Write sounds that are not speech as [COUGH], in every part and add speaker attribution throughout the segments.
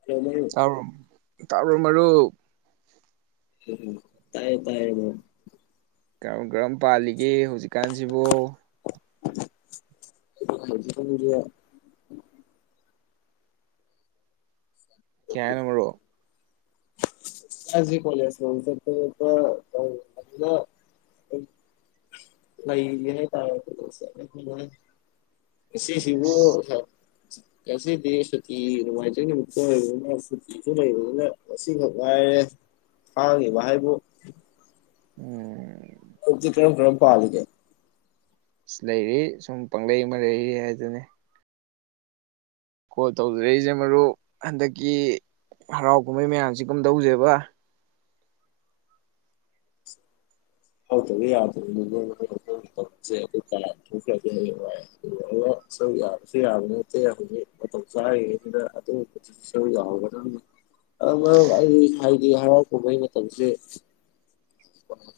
Speaker 1: [UNINTELLIGIBLE]
Speaker 2: ꯇꯥꯕ꯭ꯔꯣ ꯃꯔꯨꯞ
Speaker 1: ꯎꯝ ꯇꯥꯏꯌꯦ ꯇꯥꯏꯌꯦ
Speaker 2: ꯀꯔꯝ-ꯀꯔꯝ ꯄꯥꯜꯂꯤꯒꯦ ꯍꯧꯖꯤꯛꯀꯥꯟꯁꯤꯕꯨ
Speaker 1: [UNINTELLIGIBLE]
Speaker 2: [UNINTELLIGIBLE] ꯃꯔꯨꯞ
Speaker 1: ꯑꯩ ꯍꯧꯖꯥꯛ ꯀꯣꯂꯦꯁ [UNINTELLIGIBLE] ꯑꯗꯨꯗ ꯂꯩꯥꯏ ꯍꯏꯇꯔꯦ ꯉꯁꯤꯁꯤꯕꯨ
Speaker 2: ꯑꯁ
Speaker 1: ꯉꯁꯤꯗꯤ ꯁꯨꯇꯤ ꯅꯨꯡꯉꯏꯗꯣꯏꯅꯦꯀꯣ [UNINTELLIGIBLE] ꯂꯩꯕꯅꯤꯅ ꯉꯁꯤꯃꯛ ꯉꯥꯏꯔꯦ ꯐꯥꯡꯉꯤꯕ ꯍꯥꯏꯕꯨ
Speaker 2: ꯎꯝ
Speaker 1: ꯀꯔꯝ-ꯀ꯭ꯔꯝ ꯄꯥꯂꯤꯒꯦ
Speaker 2: ꯑꯁ ꯂꯩꯔꯤ ꯁꯨꯝ ꯄꯪꯂꯩ ꯑꯃ ꯂꯩꯔꯤ ꯍꯥꯏꯗꯨꯅꯤ ꯀꯣꯜ ꯇꯧꯖꯔꯛꯏꯁꯦ ꯃꯔꯨꯞ ꯍꯟꯗꯛꯀꯤ ꯍꯔꯥꯎ ꯀꯨꯝꯍꯩ ꯃꯌꯥꯝꯁꯤ ꯀꯝꯗꯧꯁꯦꯕ
Speaker 1: ꯍꯧꯗꯕ [UNINTELLIGIBLE] ꯌꯥꯕ ꯅꯠꯇꯦ ꯍꯧꯖꯤꯛ ꯃꯇꯝ ꯆꯥꯉꯅꯤꯅ ꯑꯗꯨ ꯃꯔꯨꯛ ꯑꯩ ꯍꯥꯏꯗꯤ ꯍꯔꯥꯎ ꯀꯨꯝꯕꯩ ꯃꯇꯝꯁꯦ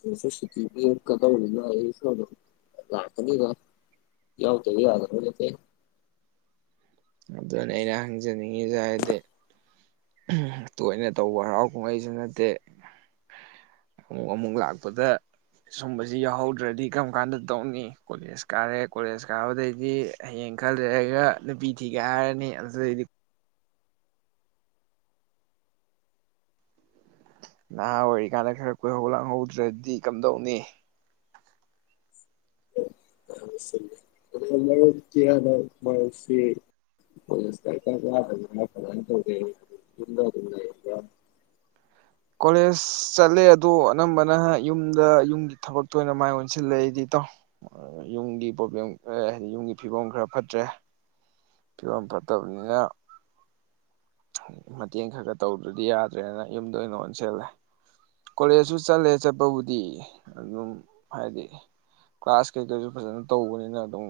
Speaker 1: [INAUDIBLE] ꯁꯨꯇꯤ [UNINTELLIGIBLE] ꯂꯥꯛꯀꯅꯤꯗ ꯌꯥꯎꯗꯦ ꯌꯥꯗꯨ꯭ꯔꯣ ꯍꯧꯖꯤꯇꯤ
Speaker 2: ꯑꯗꯨꯅ ꯑꯩꯅ ꯍꯪꯖꯅꯤꯡꯉꯤꯁꯦ ꯍꯥꯏꯗꯤ ꯇꯣꯏꯅ ꯇꯧꯕ ꯍꯔꯥꯎ ꯀꯨꯝꯍꯩꯁꯨ ꯅꯠꯇꯦ ꯑꯃꯨꯛ-ꯑꯃꯨꯛ ꯂꯥꯛꯄꯗ ꯁꯨꯝꯕꯁꯤ ꯌꯥꯎꯍꯧꯗ꯭ꯔꯗꯤ ꯀꯔꯝ ꯀꯥꯟꯗ ꯇꯧꯅꯤ ꯀꯣꯂꯦꯖ ꯀꯥꯔꯦ ꯀꯣꯂꯦꯖ ꯀꯥꯕꯗꯩꯗꯤ ꯍꯌꯦꯡ ꯈꯜꯂꯔꯒ ꯅꯨꯄꯤ ꯊꯤꯒꯦ ꯍꯥꯏꯔꯅꯤ ꯑꯗꯨꯗꯩꯗꯤ ꯅꯍꯥ ꯑꯣꯏꯔꯤꯀꯥꯟꯗ ꯈꯔ ꯀꯣꯏꯍꯧ ꯂꯥꯡꯍꯧꯗ꯭ꯔꯗꯤ ꯀꯝꯗꯧꯅꯤ
Speaker 1: [UNINTELLIGIBLE] ꯃꯥꯁꯤ [INAUDIBLE]
Speaker 2: ꯀꯣꯂꯦꯖ ꯆꯠꯂꯦ ꯑꯗꯣ ꯑꯅꯝꯕꯅ ꯌꯨꯝꯗ ꯌꯨꯝꯒꯤ ꯊꯕꯛꯛꯇꯣꯏ ꯑꯣꯏꯅ ꯃꯥꯏ ꯑꯣꯟꯁꯤꯜꯂꯦ ꯑꯩꯗꯤ ꯏꯇꯥꯎ ꯌꯨꯝꯒꯤ ꯄ꯭ꯔꯣꯕ꯭ꯂꯦꯝ ꯍꯥꯏꯗꯤ ꯌꯨꯝꯒꯤ ꯐꯤꯕꯝ ꯈꯔ ꯐꯠꯇ꯭ꯔꯦ ꯐꯤꯕꯝ ꯐꯠꯇꯕꯅꯤꯅ ꯃꯇꯦꯡ ꯈꯔ ꯈꯔ ꯇꯧꯗ꯭ꯔꯗꯤ ꯌꯥꯗ꯭ꯔꯦꯅ ꯌꯨꯝꯗ ꯑꯣꯏꯅ ꯑꯣꯟꯁꯤꯜꯂꯦ ꯀꯣꯂꯦꯖꯁꯨ ꯆꯠꯂꯦ ꯆꯠꯄꯕꯨꯗꯤ ꯑꯗꯨꯝ ꯍꯥꯏꯗꯤ ꯀ꯭ꯂꯥꯁ ꯀꯩ-ꯀꯩꯁꯨ ꯐꯖꯅ ꯇꯧꯕꯅꯤꯅ ꯑꯗꯨꯝ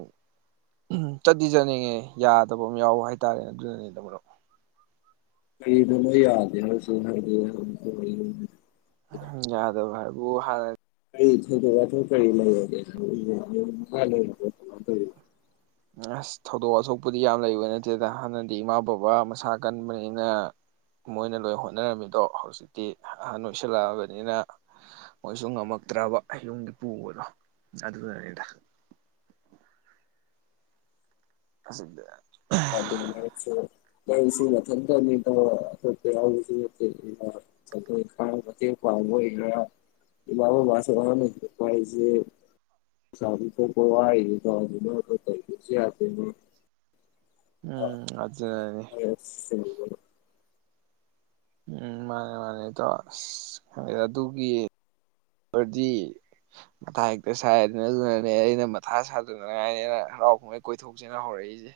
Speaker 2: ꯎꯝ ꯆꯠꯗꯤ ꯆꯠꯅꯤꯡꯉꯦ ꯌꯥꯗꯕ ꯑꯃ ꯌꯥꯎꯕ ꯍꯥꯏꯇꯥꯔꯦ ꯑꯗꯨꯅꯅꯦꯗ ꯃꯔꯨꯞ
Speaker 1: ꯀꯗ ꯅꯣꯏ ꯌꯥꯗꯦ ꯍꯥꯏꯁꯨ ꯍꯥꯏꯗꯤ
Speaker 2: ꯌꯥꯗꯕ ꯍꯏꯕꯨ ꯍ
Speaker 1: ꯀꯔꯤ ꯊꯗꯣꯛ ꯋꯥꯊꯣꯛ ꯀꯔꯤ ꯂꯩꯒꯦ [INAUDIBLE]
Speaker 2: ꯑꯁ ꯊꯧꯗꯣꯛ ꯋꯥꯊꯣꯛꯄꯨꯗꯤ ꯌꯥꯝ ꯂꯩꯕ ꯅꯠꯇꯦꯗ ꯍꯥꯟꯅꯗꯤ ꯏꯃꯥ ꯕꯕꯥ ꯃꯁꯥ ꯀꯟꯕꯅꯤꯅ ꯃꯣꯏꯅ ꯂꯣꯏ ꯍꯣꯠꯅꯔꯝꯃꯤꯗꯣ ꯍꯧꯖꯤꯛꯇꯤ ꯑꯍꯟ ꯑꯣꯏꯁꯜꯂꯛꯑꯕꯅꯤꯅ ꯃꯣꯏꯁꯨ ꯉꯝꯃꯛꯇ꯭ꯔꯕ ꯌꯨꯝꯒꯤ ꯄꯨꯕꯗꯣ ꯑꯗꯨꯗꯅꯤꯗ ꯄꯁꯤꯗ
Speaker 1: ꯅꯡꯁꯨ ꯅꯊꯟꯇꯅꯤ ꯏꯇꯧ ꯑꯇꯣꯞꯄ ꯌꯥꯎꯕꯁꯨ ꯇꯠꯇꯦ [UNINTELLIGIBLE] ꯏꯃꯥ ꯕꯕꯥꯁꯨ ꯑꯍꯟ [UNINTELLIGIBLE] ꯍꯥꯏꯁꯦ ꯁꯥꯗꯤ ꯊꯣꯛꯄ ꯋꯥꯔꯤꯅꯤꯗꯣ [UNINTELLIGIBLE] ꯌꯥꯗꯦ
Speaker 2: ꯎꯝ ꯑꯗꯨꯅꯅꯤ
Speaker 1: [UNINTELLIGIBLE]
Speaker 2: ꯎꯝ ꯃꯥꯅꯦ ꯃꯥꯅꯦ ꯏꯇꯥꯎ ꯑꯁ ꯈꯪꯗꯦꯗ ꯑꯗꯨꯒꯤ ꯔꯗꯤ ꯃꯊꯥ ꯍꯦꯛꯇ ꯁꯥꯏꯗꯅ ꯑꯗꯨꯅꯅꯦ ꯑꯩꯅ ꯃꯊꯥ ꯁꯥꯗꯅꯉꯥꯏꯅꯦꯅ ꯍꯔꯥꯎ ꯀꯨꯝꯍꯩ ꯀꯣꯏꯊꯣꯛ ꯁꯦꯅ ꯍꯧꯔꯛꯏꯁꯦ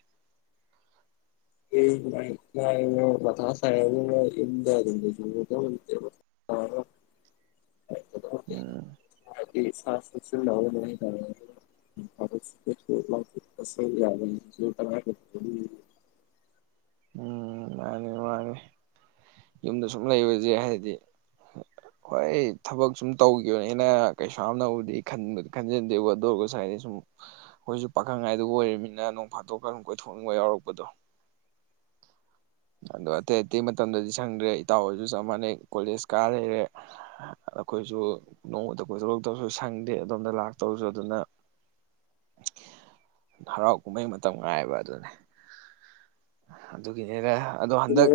Speaker 1: [UNINTELLIGIBLE] [UNINTELLIGIBLE]
Speaker 2: [UNINTELLIGIBLE] ꯎꯝ
Speaker 1: [UNINTELLIGIBLE] [UNINTELLIGIBLE]
Speaker 2: ꯎꯝ ꯃꯥꯅꯦ ꯃꯥꯅꯦ ꯌꯨꯝꯗ ꯁꯨꯝ ꯂꯩꯕꯁꯦ ꯍꯥꯏꯗꯤ [INAUDIBLE] ꯍꯣꯏ ꯊꯕꯛ ꯁꯨꯝ ꯇꯧꯈꯤꯕꯅꯦꯅ ꯀꯩꯁꯨꯌꯥꯝꯅꯕꯨꯗꯤ ꯈꯟꯕꯨꯗꯤ ꯈꯟꯖꯟꯗꯦ ꯑꯗꯨ ꯑꯣꯏꯔꯒ ꯍꯥꯏꯗꯤ ꯁꯨꯝ ꯑꯩꯈꯣꯏꯁꯨ ꯄꯥꯈꯪ ꯍꯥꯏꯗꯨ ꯑꯣꯏꯔꯤꯃꯤꯅ ꯅꯣꯡꯐꯥꯇꯣꯛ ꯀꯥꯡ ꯀꯣꯏꯊꯣꯛꯅꯤꯡꯕ ꯌꯥꯎꯔꯛꯄꯗꯣ ꯑꯗꯣ ꯑꯇꯩ ꯑꯇꯩ ꯃꯇꯝꯗꯗꯤ ꯁꯪꯗ꯭ꯔꯦ ꯏꯇꯥꯎ ꯍꯣꯏꯁꯨ ꯆꯞ ꯃꯥꯟꯅꯩ ꯀꯣꯂꯦꯖ ꯀꯥ ꯂꯩꯔꯦ ꯑꯩꯈꯣꯏꯁꯨ ꯅꯣꯡꯃꯇ ꯀꯣꯏꯊꯣꯔꯛꯇꯕꯁꯨ ꯁꯪꯗꯦ ꯑꯗꯣꯝꯗ ꯂꯥꯛꯇꯧꯁꯨ ꯑꯗꯨꯅ ꯍꯔꯥꯎ ꯀꯨꯝꯍꯩ ꯃꯇꯝ ꯉꯥꯏꯕ ꯑꯗꯨꯅꯦ ꯑꯗꯨꯒꯤꯅꯦꯗ ꯑꯗꯣ ꯍꯟꯗꯛ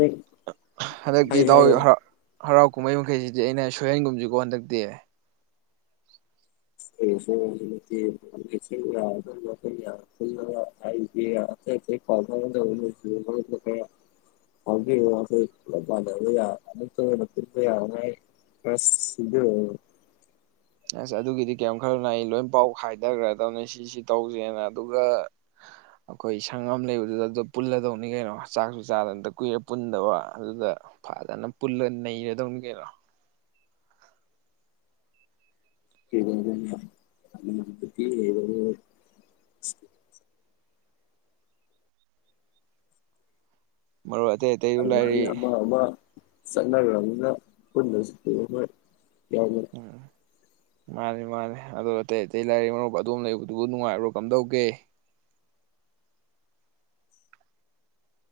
Speaker 2: ꯍꯟꯗꯛꯇꯤ
Speaker 1: ꯍꯥꯏꯌꯣ ꯍꯥꯏꯌꯣ
Speaker 2: ꯍꯔ ꯍꯔꯥꯎ ꯀꯨꯝꯍꯩ ꯃꯈꯩꯁꯤꯗꯤ ꯑꯩꯅ ꯁꯣꯏꯍꯦꯟꯒꯨꯝꯕꯁꯤꯀꯣ ꯍꯟꯗꯛꯇꯤ
Speaker 1: [UNINTELLIGIBLE] [UNINTELLIGIBLE] [UNINTELLIGIBLE] ꯑꯁ [UNINTELLIGIBLE]
Speaker 2: ꯑꯁ ꯑꯗꯨꯒꯤꯗꯤ ꯀꯔꯤꯝ ꯈꯜꯂꯨꯅꯨ ꯑꯩ ꯂꯣꯏ ꯄꯥꯎ ꯍꯥꯏꯗꯈ꯭ꯔꯗꯧꯅꯤ ꯁꯤꯁꯤ ꯇꯧꯁꯦꯅ ꯑꯗꯨꯒ ꯑꯩꯈꯣꯏ ꯁꯪ ꯑꯃ ꯂꯩꯕꯗꯨꯗ ꯑꯗꯨ ꯄꯨꯜꯂꯗꯧꯅꯤ ꯀꯩꯅꯣ ꯆꯥꯛꯁꯨ ꯆꯥꯗ ꯑꯗ ꯀꯨꯏꯔꯦ ꯄꯨꯟꯗꯕ ꯑꯗꯨꯗ ꯐꯖꯅ ꯄꯨꯜꯂꯒ ꯅꯩꯔꯗꯧꯅꯤ ꯀꯩꯅꯣ
Speaker 1: [UNINTELLIGIBLE]
Speaker 2: ꯃꯔꯨꯞ ꯑꯇꯩ ꯑꯇꯩꯁꯨ ꯂꯩꯔꯤ
Speaker 1: [UNINTELLIGIBLE] ꯑꯃ ꯑꯃ ꯆꯠꯅꯈ꯭ꯔꯕꯅꯤꯅ ꯄꯨꯟꯗꯁꯨ [UNINTELLIGIBLE]
Speaker 2: ꯎꯝ ꯃꯥꯅꯤ ꯃꯥꯅꯦ ꯑꯗꯣ ꯑꯇꯩ ꯑꯇꯩ ꯂꯥꯏꯔꯤ ꯃꯔꯨꯞ ꯑꯗꯨꯣꯝ ꯂꯩꯕꯗꯨꯕꯨ ꯅꯨꯡꯉꯥꯏꯕꯔꯣ ꯀꯝꯗꯧꯒꯦ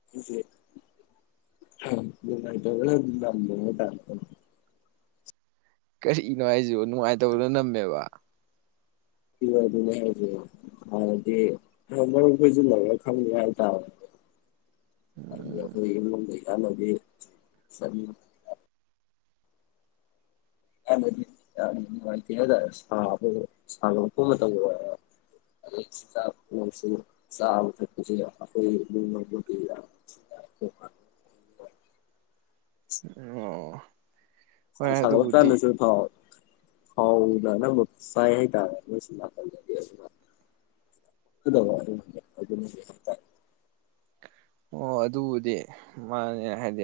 Speaker 1: [UNINTELLIGIBLE] ꯅꯨꯡꯉꯥꯏꯇꯕꯅ ꯅꯝꯃꯦ [UNINTELLIGIBLE]
Speaker 2: ꯀꯔꯤꯅꯣ ꯍꯥꯏꯁꯤꯕꯣ ꯅꯨꯡꯉꯥꯏꯇꯕꯅ ꯅꯝꯃꯦꯕ
Speaker 1: [UNINTELLIGIBLE] ꯑꯗꯗꯤ ꯃꯔꯨꯞ ꯍꯣꯏꯁꯨ ꯂꯩꯔ ꯈꯪꯅꯤ ꯍꯥꯏꯇꯥꯔꯦ
Speaker 2: ꯎꯝ
Speaker 1: [UNINTELLIGIBLE] ꯍꯥꯏꯕꯗꯤ ꯌꯥꯝ ꯅꯨꯡꯉꯥꯏꯇꯦ ꯍꯥꯏꯇꯥꯔꯦ ꯁꯥꯕꯒ ꯁꯥꯒꯠꯂꯛꯄꯒ ꯇꯧꯕ [UNINTELLIGIBLE] ꯆꯥꯕ ꯊꯛꯄꯁꯨ [UNINTELLIGIBLE] [INAUDIBLE]
Speaker 2: ꯑꯣ ꯍꯣꯏ
Speaker 1: ꯅꯨꯡꯁꯥ
Speaker 2: ꯑꯗꯨꯕꯨꯗꯤ
Speaker 1: ꯁꯥꯒꯠꯂꯛꯀꯥꯟꯗꯁꯨ ꯍꯥꯎ ꯊꯥꯎꯅ ꯑꯅꯝꯕ ꯆꯥꯏ ꯍꯥꯏꯇꯥꯔꯦ ꯃꯣꯏ ꯁꯨꯝ ꯅꯥꯀꯟꯗꯗꯤ [UNINTELLIGIBLE] [UNINTELLIGIBLE]
Speaker 2: ꯑꯣ ꯑꯗꯨꯕꯨꯗꯤ ꯃꯥꯅꯦ ꯍꯥꯏꯗꯤ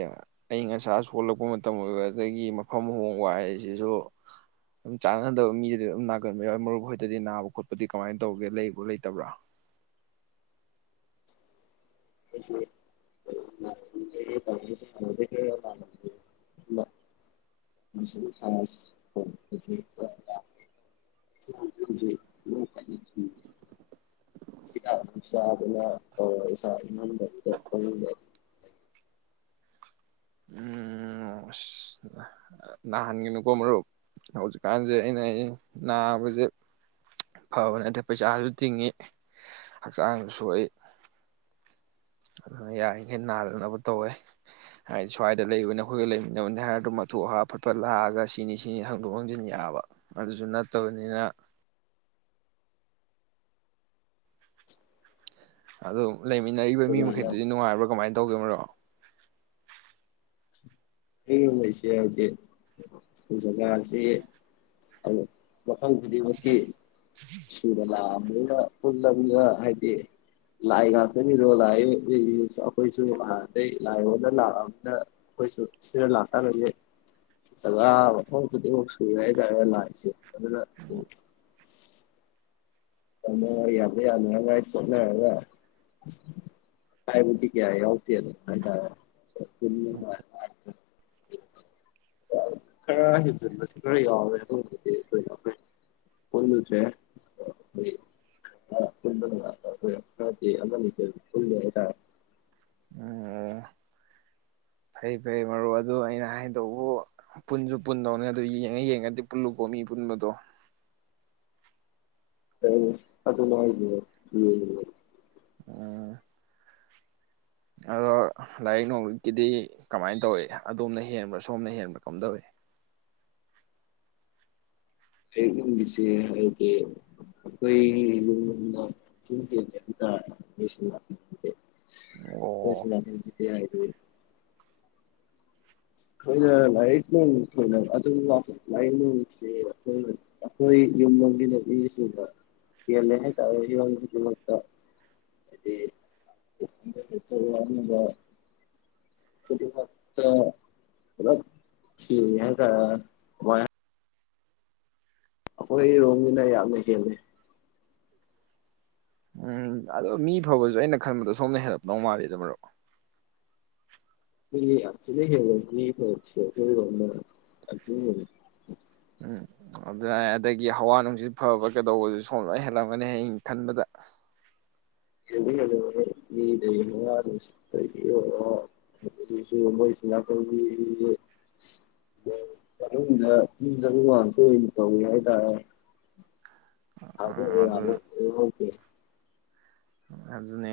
Speaker 2: ꯑꯏꯪ ꯑꯁꯥꯁꯨ ꯑꯜꯂꯛꯄ ꯃꯇꯝ ꯑꯣꯏꯕ ꯑꯗꯒꯤ ꯃꯐꯝ ꯍꯣꯡꯕ ꯍꯥꯏꯁꯤꯁꯨ ꯑꯗꯨꯝ ꯆꯥꯅꯗꯕ ꯃꯤꯗꯗꯤ ꯑꯗꯨꯝ ꯅꯥꯒꯟꯕ ꯌꯥꯎꯋꯦ ꯃꯔꯨꯞ ꯍꯣꯏꯗꯗꯤ ꯅꯥꯕ ꯈꯣꯠꯄꯗꯤ ꯀꯃꯥꯏꯅ ꯇꯧꯒꯦ ꯂꯩꯕ꯭ꯔꯣ ꯂꯩꯇꯕ꯭ꯔꯣ
Speaker 1: [UNINTELLIGIBLE] ꯈ ꯎ ꯎꯝ ꯏꯁꯥ ꯑꯗꯨꯅ ꯇꯧ
Speaker 2: ꯂꯨ ꯎꯝ ꯅꯥꯍꯟꯒꯅꯨꯀꯣ ꯃꯔꯨꯞ ꯍꯧꯖꯤꯛꯀꯥꯟꯁꯦ ꯑꯩꯅ ꯑꯩ ꯅꯥꯕꯁꯦ ꯐꯕꯅꯦ ꯑꯗ ꯄꯩꯁꯥꯁꯨ ꯇꯤꯡꯉꯤ ꯍꯛꯆꯥꯡꯁꯨ ꯁꯣꯛꯏ ꯑꯗꯨꯅ ꯌꯥꯔꯤꯈꯩ ꯅꯥꯟꯅꯅꯕ ꯇꯧꯋꯦ ꯍꯥꯏꯗꯤ ꯁ꯭ꯋꯥꯏꯗ ꯂꯩꯕꯅꯤ ꯑꯩꯈꯣꯏꯒ ꯂꯩꯃꯤꯟꯅꯕꯅꯤ ꯍꯥꯏꯔ ꯑꯗꯨꯝ ꯑꯊꯨ ꯑ ꯍꯥ ꯐꯠꯄ ꯂꯥꯛꯑꯒ ꯁꯤꯅꯤ ꯁꯤꯅꯤ ꯍꯥꯡꯗꯣꯛ ꯍꯪꯖꯤꯟ ꯌꯥꯕ ꯑꯗꯨꯁꯨ ꯅꯠꯇꯕꯅꯤꯅ
Speaker 1: [UNINTELLIGIBLE]
Speaker 2: ꯑꯗꯨ ꯂꯩꯃꯤꯟꯅꯔꯤꯕ ꯃꯤ
Speaker 1: ꯑꯗꯨꯃꯥꯏꯅ
Speaker 2: ꯃꯈꯩꯗꯨꯗꯤ ꯅꯨꯡꯉꯥꯏꯕ꯭ꯔꯥ ꯀꯃꯥꯏꯅ ꯇꯧꯒ ꯃꯔꯣ
Speaker 1: ꯑꯩꯨꯝꯍꯩꯁꯦ ꯍꯥꯏꯗꯤꯖꯒꯥꯁꯤ ꯃꯐꯝ ꯈꯨꯗꯤꯡꯃꯛꯀꯤ ꯗ ꯂ ꯄꯨꯜ ꯄꯨꯂ ꯍꯥꯏꯗꯤꯦ ꯂꯥꯏ ꯉꯥꯛꯇꯅꯤꯗꯣ ꯂꯥꯛꯑ ꯑꯩꯈꯣꯏꯁꯨ ꯑꯥꯟꯗꯩ ꯂꯥꯏ ꯍꯗ ꯂꯥꯛꯑ ꯀꯣꯏꯁꯨ ꯁꯤꯔ ꯂꯥꯛꯀꯔꯦ ꯁ ꯋꯥꯐꯝꯐꯝ ꯐꯗꯤꯃ ꯁꯨ ꯌꯥꯏ ꯇꯔ ꯂꯥꯛꯁꯤꯦ ꯑꯗꯨꯅ ꯑ ꯌꯥꯗ ꯀꯏ ꯆꯗ ꯀꯥꯏꯕꯨꯤ ꯀꯌꯥ ꯑꯇ ꯈꯔ ꯍꯦꯟꯖꯤꯟꯕꯁꯨ ꯈꯔ ꯌꯥꯎꯋꯦ ꯑꯗꯨꯕꯨꯗꯤ ꯑꯩꯣꯏꯅ ꯑꯩꯈꯣꯏ ꯐꯗꯨꯁꯦ ꯍꯣꯏꯥꯛ ꯄꯨ ꯍꯥꯏꯇꯥ
Speaker 2: ꯎꯝ ꯑꯣ ꯐꯩ ꯐꯩ ꯃꯔꯨꯞ ꯑꯗꯨ ꯑꯩꯅ ꯍꯥꯏꯗꯧꯕ ꯄꯨꯟꯁꯨ ꯄꯨꯟꯗꯧꯅꯦ ꯑꯗꯨ ꯌꯦꯡꯉ ꯌꯦꯡꯉꯗꯤ ꯄꯨꯜꯂꯨꯀꯣ ꯃꯤ ꯄꯨꯟꯕꯗꯣ
Speaker 1: ꯑ ꯑꯗꯨ ꯂꯉ ꯍꯥꯏꯖ
Speaker 2: ꯎꯝ ꯑꯗꯣ ꯂꯥꯏꯔꯤꯛ ꯅꯣꯡꯃꯤꯒꯤꯗꯤ ꯀꯃꯥꯏꯅ ꯇꯧꯏ ꯑꯗꯣꯝꯅ ꯍꯦꯟꯕ꯭ꯔꯥ ꯁꯣꯝꯅ ꯍꯦꯟꯕ꯭ꯔꯥ ꯀꯝ ꯇꯧꯏꯤ
Speaker 1: ꯑꯩ ꯌꯨꯝꯒꯤꯁꯤ ꯍꯥꯏꯒꯦ ꯑꯩꯈꯣꯏꯅ ꯀꯁꯨ
Speaker 2: ꯑꯣ
Speaker 1: ꯂ ꯍꯥꯏ ꯑꯩꯈꯣꯏꯅ ꯂꯥꯏꯠꯅꯤꯡꯣꯏꯅ ꯑꯗꯨꯝ ꯂꯥꯏꯅꯤꯡꯁꯦ ꯑꯩꯈꯣꯏꯅ ꯑꯩꯈꯣꯏ ꯌꯨꯝ ꯃꯅꯨꯡꯒꯤ ꯅꯨ ꯃꯤꯁꯤꯡꯅ ꯍꯦꯜꯂꯦ ꯍꯥꯏꯇꯥꯔꯦ ꯌꯔꯣꯡ ꯈꯨꯗꯤꯡꯃꯛꯇ ꯑꯗꯨꯗꯤ ꯇ ꯋꯥꯝꯕ ꯑꯗꯨꯗꯤꯃꯛꯇ ꯍꯂ ꯁꯤ ꯍ ꯀ ꯑꯩꯈꯣꯏꯔꯣꯝꯅꯤꯅ ꯌꯥꯝꯅ ꯍꯦꯜꯂꯤ
Speaker 2: ꯎꯝ ꯑꯗꯣ ꯃꯤ ꯐꯕꯁꯨ ꯑꯩꯅ ꯈꯟꯕꯗꯣ ꯁꯣꯝꯅ ꯍꯦꯜꯂꯞꯗꯧ ꯃꯥꯜꯜꯂꯤꯦꯗꯕ꯭ꯔꯣ
Speaker 1: ꯑꯖꯂ ꯍꯦꯂ ꯃꯤꯁꯤ ꯍ ꯑꯂ
Speaker 2: ꯎꯝ ꯑꯗꯨꯅ ꯑꯗꯒꯤ ꯍꯋꯥ ꯅꯨꯡꯁꯤꯠ ꯐꯕ ꯀꯩꯗꯧꯕꯗꯨ ꯁꯣꯝ ꯂꯣꯏ ꯍꯦꯜꯂꯝꯒꯅꯤ ꯍꯌꯦꯡ ꯈꯟꯕꯗ
Speaker 1: ꯔꯗꯗ ꯁꯨꯝꯕꯣꯏꯁꯤꯅꯥꯥꯛꯀ ꯑ ꯃꯅꯨꯡꯗ ꯆ ꯆꯕ ꯉꯥꯟꯇ ꯑꯣꯏꯅ ꯇꯧꯋꯤ ꯍꯥꯏꯇꯥꯔꯦ
Speaker 2: ꯑꯥ ꯑꯗꯨ
Speaker 1: ꯑꯗꯨꯦꯦ
Speaker 2: ꯑꯗꯨꯅꯦ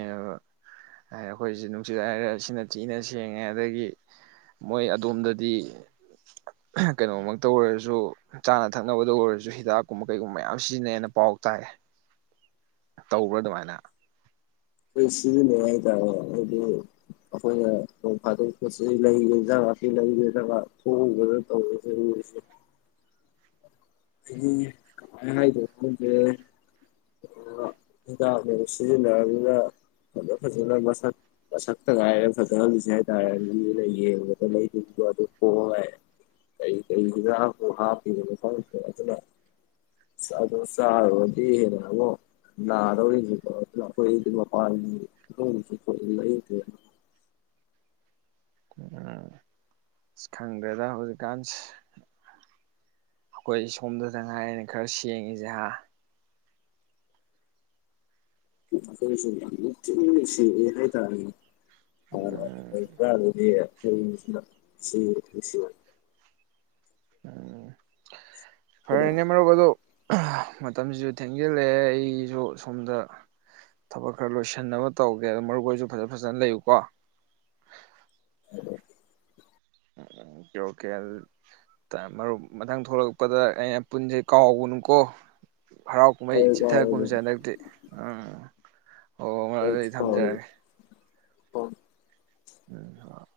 Speaker 2: ꯑꯩꯈꯣꯏꯁꯦ ꯅꯨꯡꯁꯤꯠ ꯍꯥꯏꯔꯒ ꯁꯤꯅ ꯊꯤꯅ ꯁꯦꯡꯉꯦ ꯑꯗꯒꯤ ꯃꯣꯏ ꯑꯗꯣꯝꯗꯗꯤ ꯀꯩꯅꯣꯃꯛꯇ ꯑꯣꯏꯔꯁꯨ ꯆꯥꯅ ꯊꯛꯅꯕꯗ ꯑꯣꯏꯔꯁꯨ ꯍꯤꯗꯥꯛꯀꯨꯝꯕ ꯀꯩꯒꯨꯝꯕ ꯃꯌꯥꯝ ꯁꯤꯖꯤꯟꯅꯩꯅ ꯄꯥꯎ ꯇꯥꯏꯌꯦ ꯇꯧꯕ꯭ꯔꯥ ꯑꯗꯨꯃꯥꯏꯅ
Speaker 1: ꯄꯩꯁꯨ ꯅꯉ ꯇꯦ ꯍꯥꯏ ꯑꯩꯈꯣꯏꯅ ꯇꯣꯡ ꯐꯥꯗꯣꯛ ꯈꯣꯠꯆ ꯂꯩꯒꯗꯕ ꯁꯤ ꯂꯩꯒꯗꯕ ꯊꯣꯛꯎꯕꯗ ꯇꯧꯔꯁꯦꯨꯔꯤꯁꯦ ꯎꯝ ꯍꯥꯏꯗ ꯍꯤꯗꯥꯛ ꯁꯤꯖꯤꯟꯅꯔꯕꯗ ꯐꯖ ꯐꯖꯅ ꯃꯁꯛ ꯑꯁꯛꯇ ꯀꯥꯏ ꯐꯒꯁ ꯇꯔꯌꯦ ꯑꯗꯨ ꯐꯣ ꯍꯥꯏ ꯀꯩ ꯀꯩꯒ ꯍꯥ ꯐ ꯑꯗꯨ ꯆꯗꯣ ꯆꯥꯗꯤꯦꯔꯕꯣ ꯗꯧꯁꯨꯄ
Speaker 2: ꯎ ꯑꯁ ꯈꯪꯗ꯭ꯔꯦꯗ ꯍꯧꯖꯤꯛꯀꯥꯟ ꯑꯩꯈꯣꯏ ꯁꯣꯝꯗꯗ ꯍꯥꯏꯥꯏꯔꯤꯅꯦ ꯈꯔ ꯁꯦꯡꯉꯁꯦ ꯍꯥ
Speaker 1: ꯁꯤꯍ ꯇꯔ ꯑ
Speaker 2: ꯎꯝ
Speaker 1: ꯑꯩ ꯀ ꯑꯗꯨ ꯁꯤ ꯁꯤ
Speaker 2: ꯎꯝ ꯐꯔꯩꯅ ꯃꯔꯨꯞ ꯑꯗꯣ ꯃꯇꯝꯁꯤꯁꯨ ꯊꯦꯡꯖꯤꯜꯂꯛꯑꯦ ꯑꯩꯁꯨ ꯁꯣꯝꯗ ꯊꯕꯛ ꯈꯔ ꯂꯣꯏꯁꯤꯟꯅꯕ ꯇꯧꯒꯦ ꯑꯗꯣ ꯃꯔꯨꯣꯏꯁꯨ ꯐꯖ ꯐꯖꯅ ꯂꯩꯌꯨꯀꯣ
Speaker 1: ꯎꯝ
Speaker 2: ꯀꯣꯀꯦ ꯃꯔꯨꯞ ꯃꯊꯪ ꯊꯣꯛꯂꯛꯄꯗ ꯑꯩꯅ ꯄꯨꯟꯁꯦ ꯀꯥꯎꯒꯅꯨꯀꯣ ꯍꯔꯥꯎ ꯀꯨꯝꯍꯩ
Speaker 1: ꯍꯣꯏ ꯀꯥꯎꯔꯦ
Speaker 2: ꯆꯤꯊꯒꯨꯝꯁꯦ ꯍꯟꯗꯛꯇꯤ ꯎꯝ ꯍꯣ ꯃꯔꯨꯞ
Speaker 1: ꯑꯩ
Speaker 2: ꯑꯗꯨꯗꯤ
Speaker 1: ꯍꯣ
Speaker 2: ꯊꯝꯖꯔꯒꯦ ꯎꯝ ꯍ